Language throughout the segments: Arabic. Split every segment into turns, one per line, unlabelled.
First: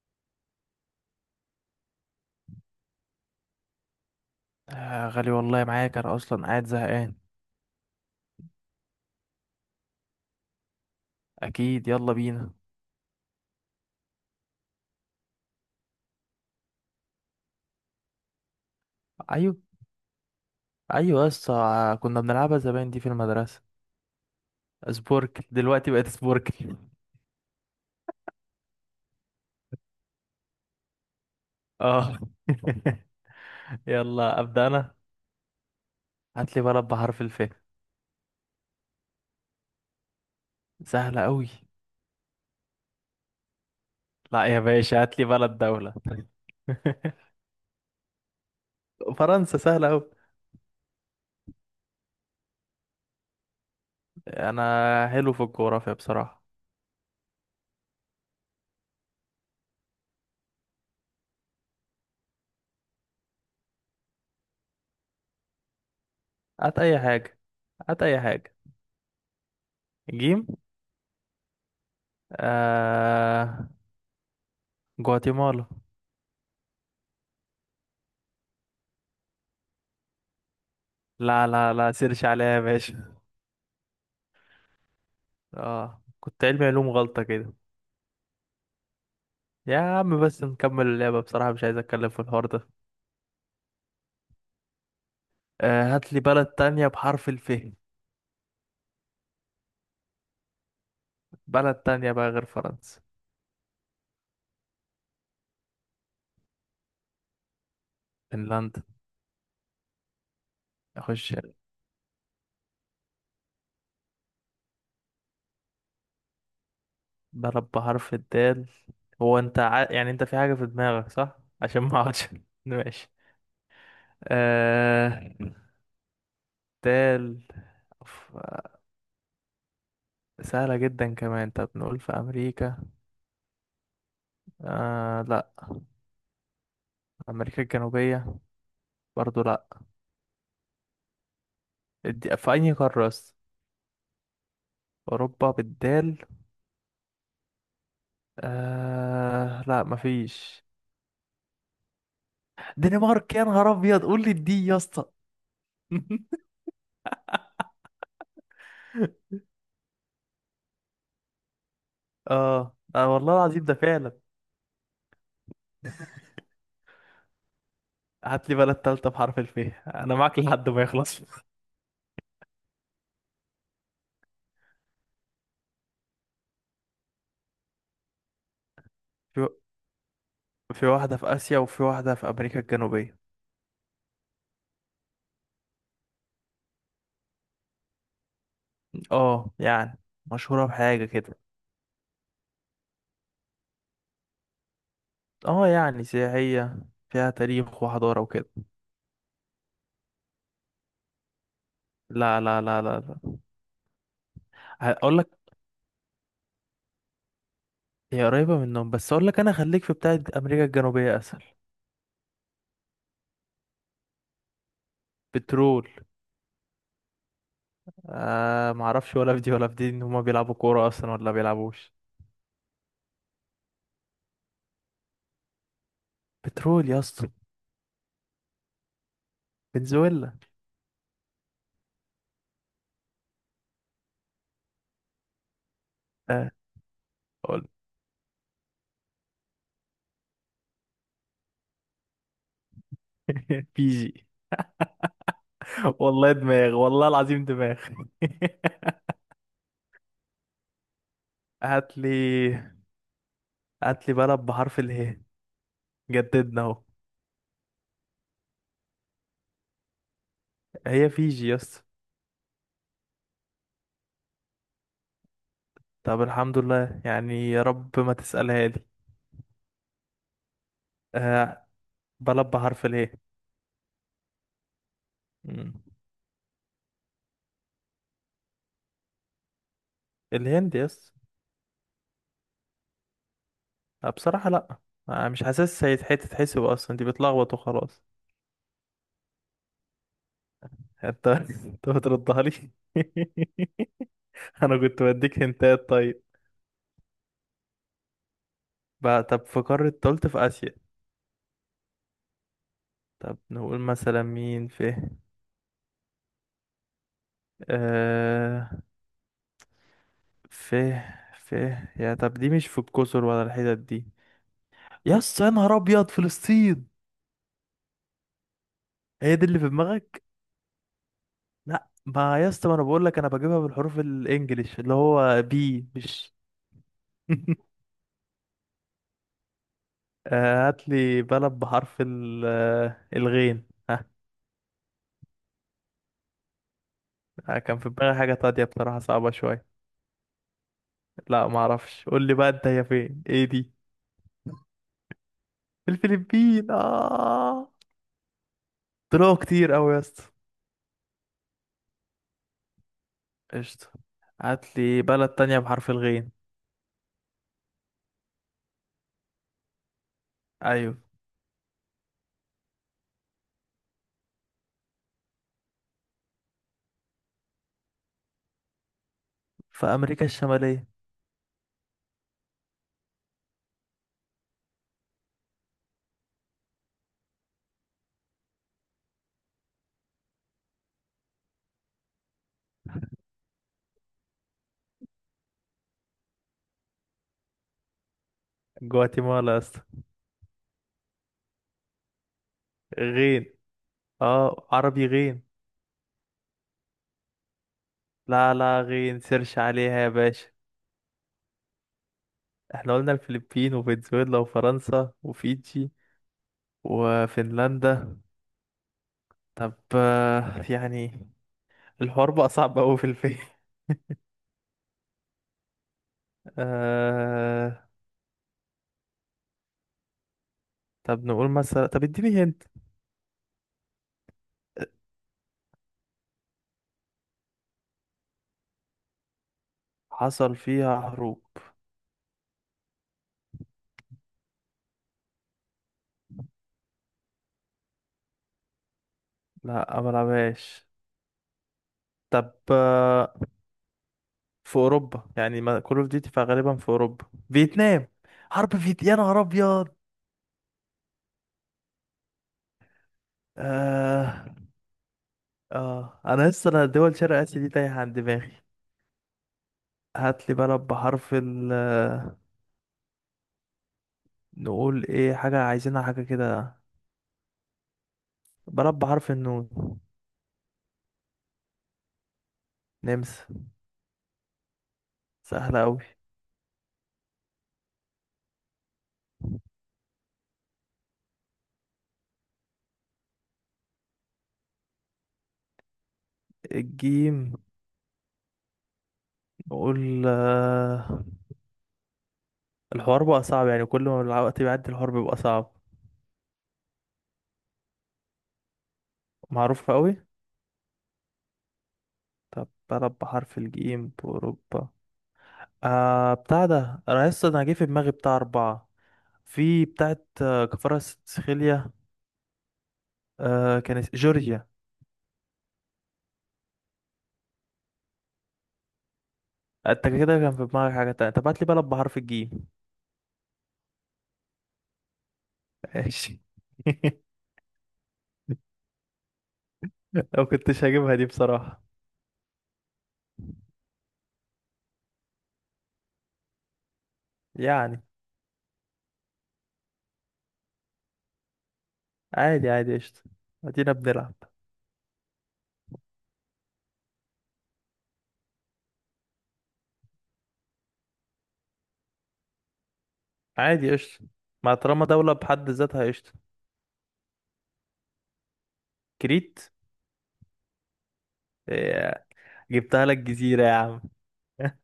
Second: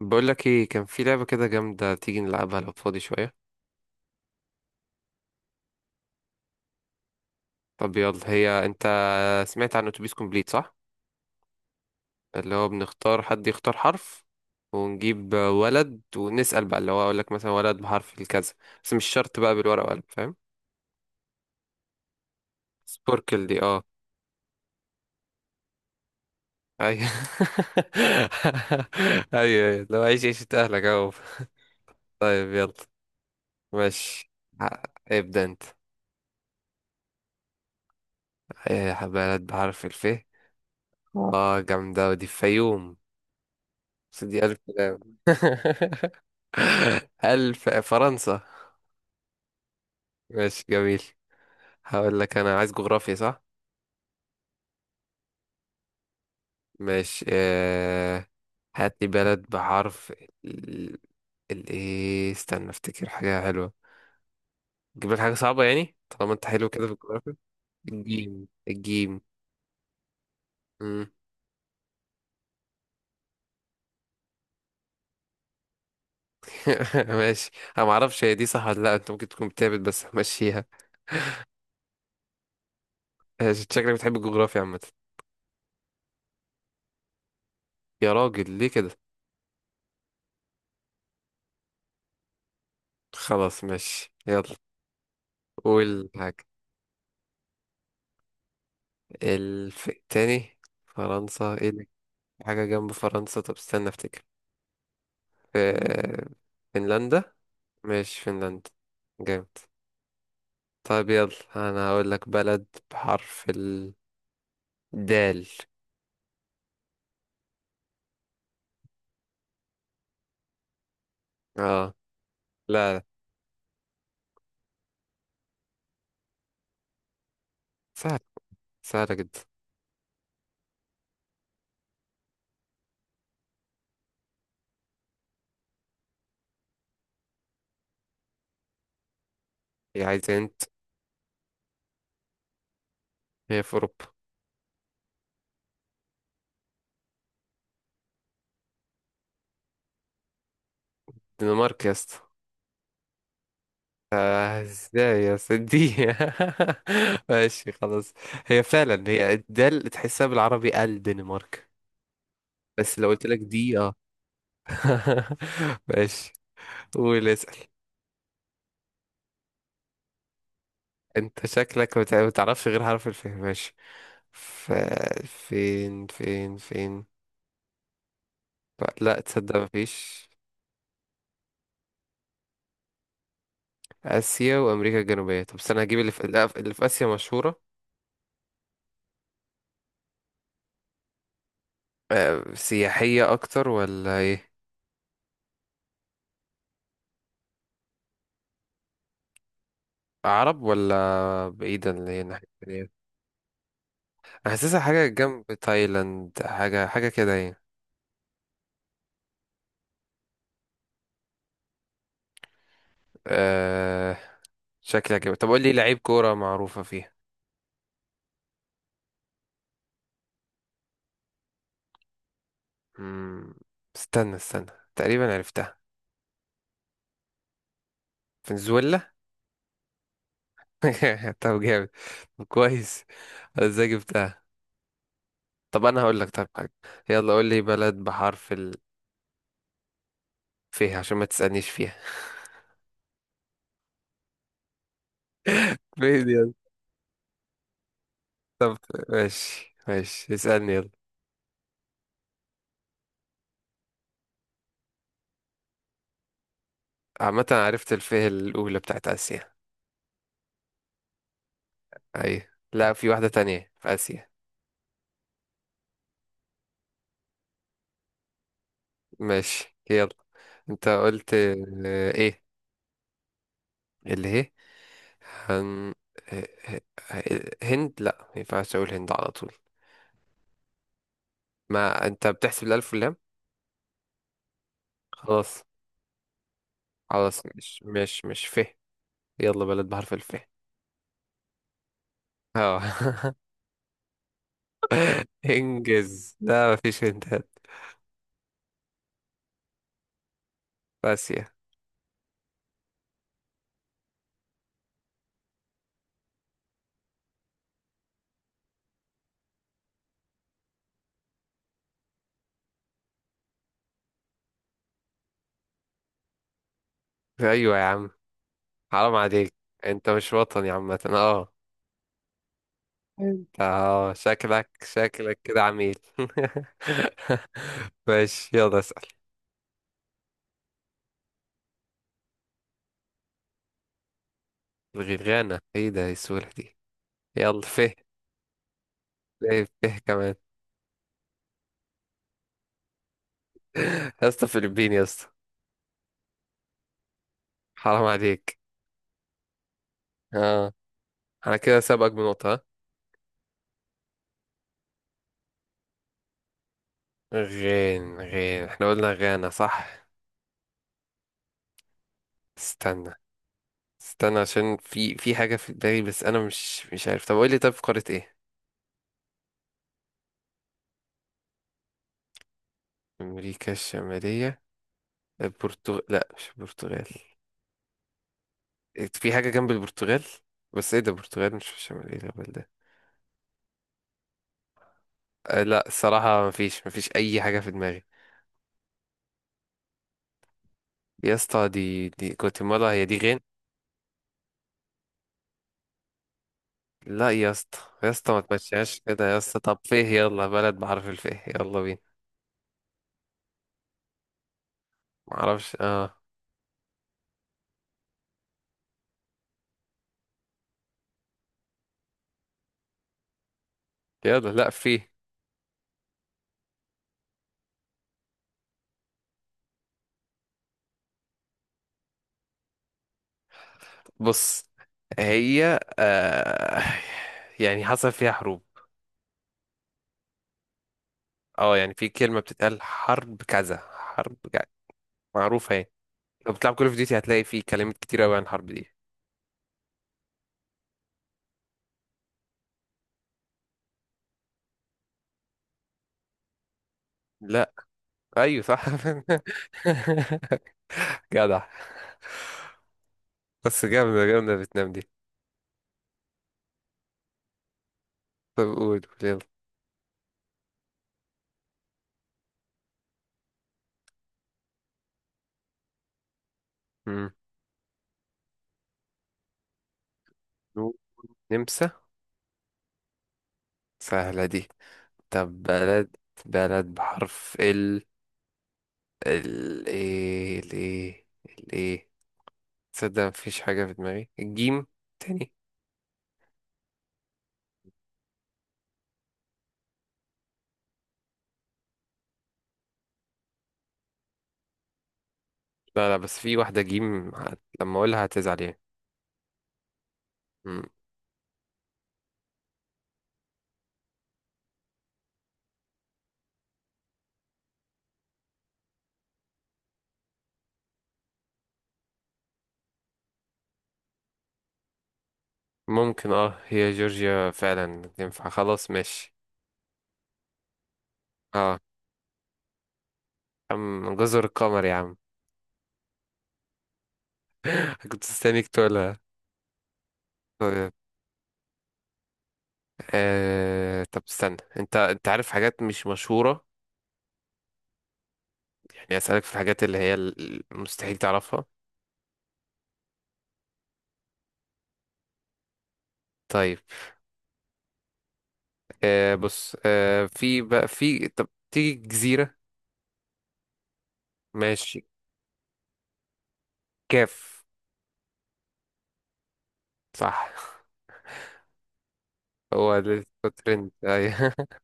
بقول لك ايه، كان في لعبة كده جامدة تيجي نلعبها لو فاضي شوية.
آه، غالي والله معاك، انا اصلا قاعد زهقان.
طب يلا. هي انت سمعت عن اتوبيس كومبليت صح؟
اكيد، يلا بينا.
اللي هو بنختار حد يختار حرف ونجيب ولد ونسأل بقى، اللي هو اقول لك مثلا ولد بحرف الكذا. بس مش شرط بقى
ايوه،
بالورقة وقلم، فاهم؟
ايوه، يس. كنا بنلعبها زمان دي في
سبوركل دي
المدرسه.
اه.
سبوركل دلوقتي بقت سبوركل،
ايوه. ايوه، لو عيش عيشة اهلك اهو.
اه.
طيب يلا. ماشي.
يلا، ابدا
ه-
انا.
ابدأ انت.
هات لي بلد بحرف الف.
ايه بلد بحرف الف؟
سهله قوي.
اه جامدة، ودي في فيوم سيدي
لا
ألف
يا
كلام.
باشا، هات لي بلد دوله.
ألف فرنسا.
فرنسا سهله قوي.
ماشي جميل. هقول لك أنا عايز جغرافيا صح؟
انا حلو في الجغرافيا بصراحه.
ماشي. هات لي بلد بحرف ال. إيه استنى أفتكر حاجة حلوة. تجيب لك حاجة صعبة يعني، طالما أنت حلو
هات
كده في
اي
الجغرافيا.
حاجه. هات اي
الجيم
حاجه.
الجيم.
جيم.
مم.
آه... جواتيمالا.
ماشي. أنا معرفش هي دي صح ولا لأ، أنت ممكن تكون بتهبط بس ماشيها.
لا، لا، لا، سيرش عليها يا باشا.
ماشي، شكلك بتحب الجغرافيا عامة.
اه، كنت علمي علوم غلطة كده.
يا راجل ليه كده؟
يا عم بس نكمل اللعبة بصراحة، مش عايز اتكلم في الحوار ده.
خلاص ماشي يلا.
آه،
قول
هات لي
حاجة.
بلد تانية بحرف الف.
الف... تاني. فرنسا ايه
بلد
اللي.
تانية بقى غير
حاجة جنب
فرنسا.
فرنسا، طب استنى افتكر. في. فنلندا. مش فنلندا.
فنلندا.
جامد. طيب
اخش.
يلا. انا هقول لك بلد بحرف الدال.
بلد بحرف الدال. هو انت يعني انت في حاجة في دماغك صح، عشان
اه.
ما اقعدش.
لا لا.
ماشي. آه، دال.
سهل.
أف-
سهلة جدا.
سهلة جدا كمان. طب نقول في امريكا. آه، لا، امريكا الجنوبية. برضو لا.
هي عايزة انت.
دي في اي قارة أصلاً؟
هي في اوروبا.
اوروبا بالدال. آه، لا مفيش.
الدنمارك يا اسطى.
دنمارك، يا نهار ابيض قول لي
آه،
الدي يا اسطى.
ازاي يا سيدي. ماشي خلاص. هي فعلا هي الدال، تحسها بالعربي الدنمارك.
اه،
بس لو
آه،
قلت
والله
لك
العظيم ده
دي اه.
فعلا.
ماشي. قول اسأل.
هات لي بلد تالتة بحرف الف. انا معاك لحد ما يخلص.
انت شكلك ما تعرفش غير حرف الف، ماشي. ف... فين فين فين. لا
في
تصدق مفيش.
في واحدة في آسيا وفي واحدة في أمريكا الجنوبية.
آسيا وأمريكا الجنوبية. طب استنى هجيب اللي في، لا، اللي في آسيا مشهورة.
اه، يعني مشهورة بحاجة كده.
آه، سياحية أكتر ولا إيه؟
اه، يعني سياحية. فيها تاريخ وحضارة وكده.
عرب ولا بعيدا، اللي هي
لا،
الناحية
لا، لا،
التانية.
لا، لا.
أنا حاسسها حاجة
هقول لك.
جنب تايلاند، حاجة حاجة كده يعني.
هي قريبة منهم، بس اقول لك انا خليك في بتاعة أمريكا الجنوبية اسهل.
أه... شكلها كده. طب قول لي
بترول.
لعيب كورة معروفة فيها.
آه، ما اعرفش ولا في دي ولا في دي، ان هما بيلعبوا كوره اصلا ولا بيلعبوش.
مم، استنى استنى تقريبا عرفتها.
بترول يا اسطى.
فنزويلا.
فنزويلا.
طب جامد. طب كويس، أنا ازاي جبتها. طب انا هقول لك، طب
اه،
حاجه. يلا قول لي
قول.
بلد بحرف ال. فيها، عشان ما تسالنيش فيها.
بيجي.
ليه دي
والله
يلا؟
دماغ، والله العظيم دماغ.
طب ماشي ماشي، اسالني يلا.
هات لي هات لي بلد بحرف اله. جددنا اهو.
عامه أنا عرفت الفيه الاولى بتاعت اسيا.
هي فيجي يا اسطى.
اي، لا، في واحده تانية في اسيا.
طب الحمد لله يعني، يا رب ما تسألها لي.
ماشي يلا. انت قلت
آه،
آه، ايه.
بلد بحرف اله.
اللي هي.
مم.
هن... آه، آه، آه، هند، لا ما ينفعش اقول هند على طول.
الهند يا اسطى.
ما انت بتحسب الالف واللام.
آه، بصراحة لا. مش
خلاص.
حاسس هيتحسب اصلا، دي
خلاص
بتلخبط
مش
وخلاص.
مش مش فيه. يلا بلد بحرف الف.
انت بتردها لي.
اه.
انا كنت بديك هنتات، طيب.
انجز ده مفيش هنتات.
بقى طب في قارة تالت في اسيا.
اسيا.
طب نقول مثلا مين في. آه في في يا طب، دي مش في الجزر ولا الحتت دي. يا اسطى، يا نهار ابيض، فلسطين.
ايوه يا عم. حرام
هي دي
عليك.
اللي في
انت
دماغك؟
مش وطني عامة اه.
لا، ما يا اسطى، ما انا بقول لك انا بجيبها بالحروف
اه شكلك
الانجليش اللي هو
كده
بي،
عميل.
مش.
ماشي يلا اسأل.
آه، هات لي بلد بحرف الغين، ها؟
الغرغانة، ايه ده إيه السهولة دي. يلا
كان في
فه.
دماغي حاجة تانية بصراحة، صعبة
ليه
شوية.
فه كمان.
لا، ما اعرفش، قول لي بقى انت، هي فين، ايه دي؟
يا اسطى فلبين يا اسطى.
الفلبين، اه.
حرام عليك.
طلعوا كتير قوي يا اسطى.
اه، انا كده سابقك بنقطة ها؟
قشطة. هات لي بلد تانية بحرف الغين.
غين غين، احنا قلنا غانا صح.
ايوه.
استنى استنى عشان في حاجة في دماغي، بس أنا مش عارف. طب قول لي، طب في قارة إيه؟
في امريكا الشمالية.
أمريكا الشمالية. البرتغال، لأ مش البرتغال. إيه، في حاجة جنب البرتغال، بس إيه ده البرتغال مش في الشمالية ده، بل ده. أه لأ الصراحة مفيش، مفيش أي حاجة في دماغي.
جواتيمالا يا اسطى.
يا اسطى دي جواتيمالا، هي دي غين؟
غين، اه، عربي غين.
لأ يا اسطى، يا اسطى ما
لا، لا
تمشيهاش
غين،
كده يا
سيرش
اسطى. طب
عليها
فيه،
يا
يلا
باشا.
بلد بعرف الفيه، يلا بينا.
احنا قلنا الفلبين وفنزويلا وفرنسا
معرفش
وفيجي
اه.
وفنلندا. طب، يعني الحوار بقى صعب قوي في الفيلم.
يلا، لأ فيه.
آه... طب نقول مثلا، طب اديني هنت.
بص، هي آه يعني حصل فيها حروب.
حصل فيها حروب.
اه يعني في كلمة بتتقال حرب كذا حرب كذا، معروفة يعني. لو بتلعب كول اوف ديوتي هتلاقي في كلمات كتير قوي عن الحرب دي.
لا، ما بلعبهاش. طب، في اوروبا يعني، ما كول اوف ديوتي فغالبا في اوروبا.
لا.
فيتنام.
ايوه
حرب
صح.
فيت، يا نهار ابيض.
جدع. بس جامدة
آه.
جامدة فيتنام دي.
آه أنا لسه دول شرق آسيا دي تايهة عن
طب
دماغي.
قول قول يلا.
هات لي بلد بحرف ال، نقول إيه، حاجة عايزينها حاجة كده.
مم.
بلد بحرف النون.
نمسا.
نمسا.
سهلة دي. طب
سهلة أوي.
بلد. بلد بحرف ال. ال ايه ال ايه. ال ايه. تصدق مفيش حاجة في دماغي، الجيم تاني.
الجيم. نقول الحوار بقى صعب يعني، كل ما الوقت بيعدي الحوار بيبقى صعب.
لا لا، بس في واحدة جيم لما اقولها هتزعل
معروفة أوي.
يعني.
طب بلد بحرف الجيم بأوروبا. بتاع ده، أنا لسه جه في دماغي بتاع أربعة. في بتاعت كفارة سخيليا. آه، كانت جورجيا.
ممكن اه، هي جورجيا فعلا تنفع خلاص، ماشي.
آه، أنت كده كان في دماغك حاجة تانية، طب هات لي
اه،
بلد بحرف الجيم.
عم جزر القمر يا عم.
ماشي.
كنت مستنيك تقولها.
لو كنتش
طيب.
هجيبها دي بصراحة.
آه... طب استنى، انت عارف حاجات مش مشهورة
يعني،
يعني، اسألك في الحاجات اللي هي مستحيل تعرفها.
عادي عادي، قشطة. أدينا بنلعب.
طيب. آه بص، آه في بقى في، طب تيجي جزيرة.
عادي قشطة. ما
ماشي.
طالما دولة بحد ذاتها، قشطة.
كاف.
كريت.
صح.
آه،
هو
جبتها لك
ده.
جزيرة يا
ترند
عم.
ايوه.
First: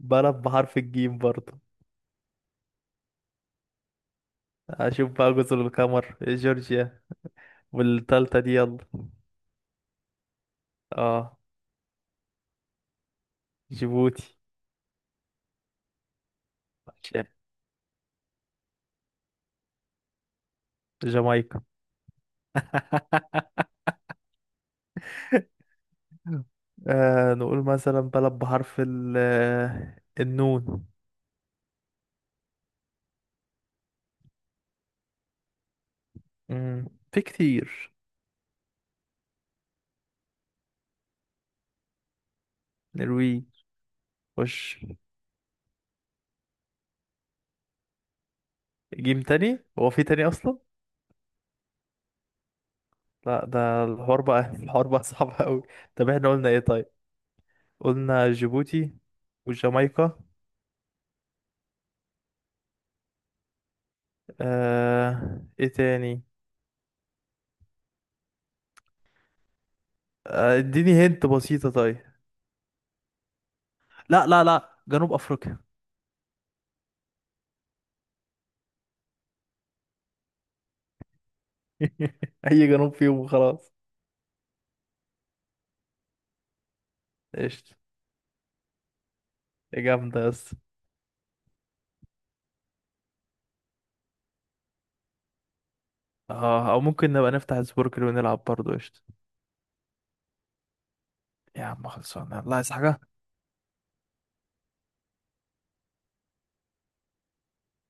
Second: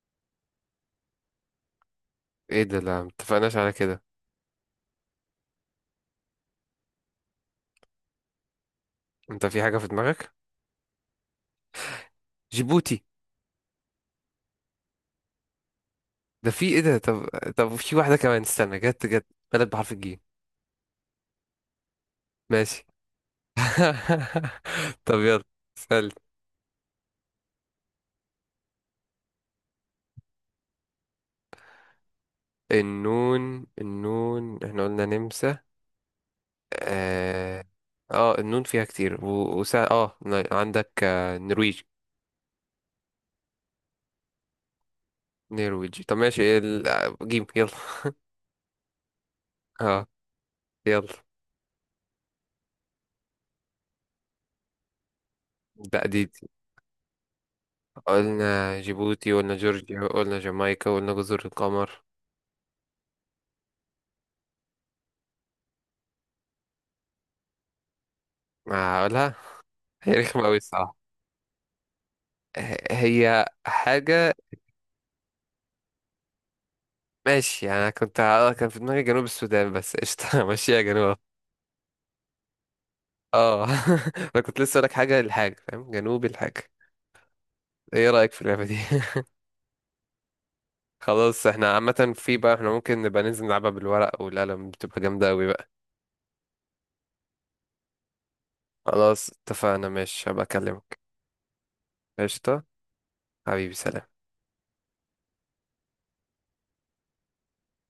بلد بحرف الجيم برضه.
ايه ده، لا متفقناش على كده.
اشوف بقى، جزر القمر، جورجيا. والتالتة دي يلا.
انت في حاجة في دماغك.
اه.
جيبوتي.
جيبوتي.
ده في ايه ده طب. طب في واحدة كمان، استنى جت جت. بلد بحرف الجيم.
جامايكا.
ماشي. طب يلا. سألت.
آه، نقول مثلا بلد بحرف ال النون.
النون، النون احنا قلنا نمسا.
في
اه.
كتير.
آه النون فيها كتير، و... وسا... عندك آه نرويج.
نرويج. وش.
نرويج. طب ماشي. إيه ال... آه، جيم يلا.
جيم تاني؟ هو في
اه.
تاني اصلا؟
يلا.
لا، ده الحوار بقى. الحوار بقى صعب قوي.
لا
طب،
دي
احنا
دي.
قلنا ايه؟ طيب. قلنا
قلنا
جيبوتي
جيبوتي، قلنا جورجيا،
وجامايكا.
قلنا جامايكا، قلنا جزر القمر.
آه، ايه تاني؟
آه، اقولها. هي رخمة أوي
آه،
الصراحة.
اديني هنت بسيطة طيب.
هي
لا،
حاجة.
لا، لا، جنوب افريقيا.
ماشي يعني، أنا كنت اه كان في دماغي جنوب السودان، بس قشطة. ماشي يا جنوب.
اي جنوب فيهم
اه
وخلاص.
انا كنت لسه لك حاجة للحاجة، فاهم، جنوب الحاجة.
قشطة.
ايه رأيك في اللعبة دي؟
يا جامدة يا اسطى.
خلاص، احنا عامة في بقى، احنا ممكن نبقى ننزل نلعبها بالورق والقلم، بتبقى جامدة اوي بقى.
اه، او ممكن نبقى نفتح سبوركل ونلعب برضه، قشطة.
خلاص اتفقنا. ماشي، هبقى اكلمك.
يا عم خلصانه، الله،
قشطة.
عايز حاجه؟
حبيبي سلام.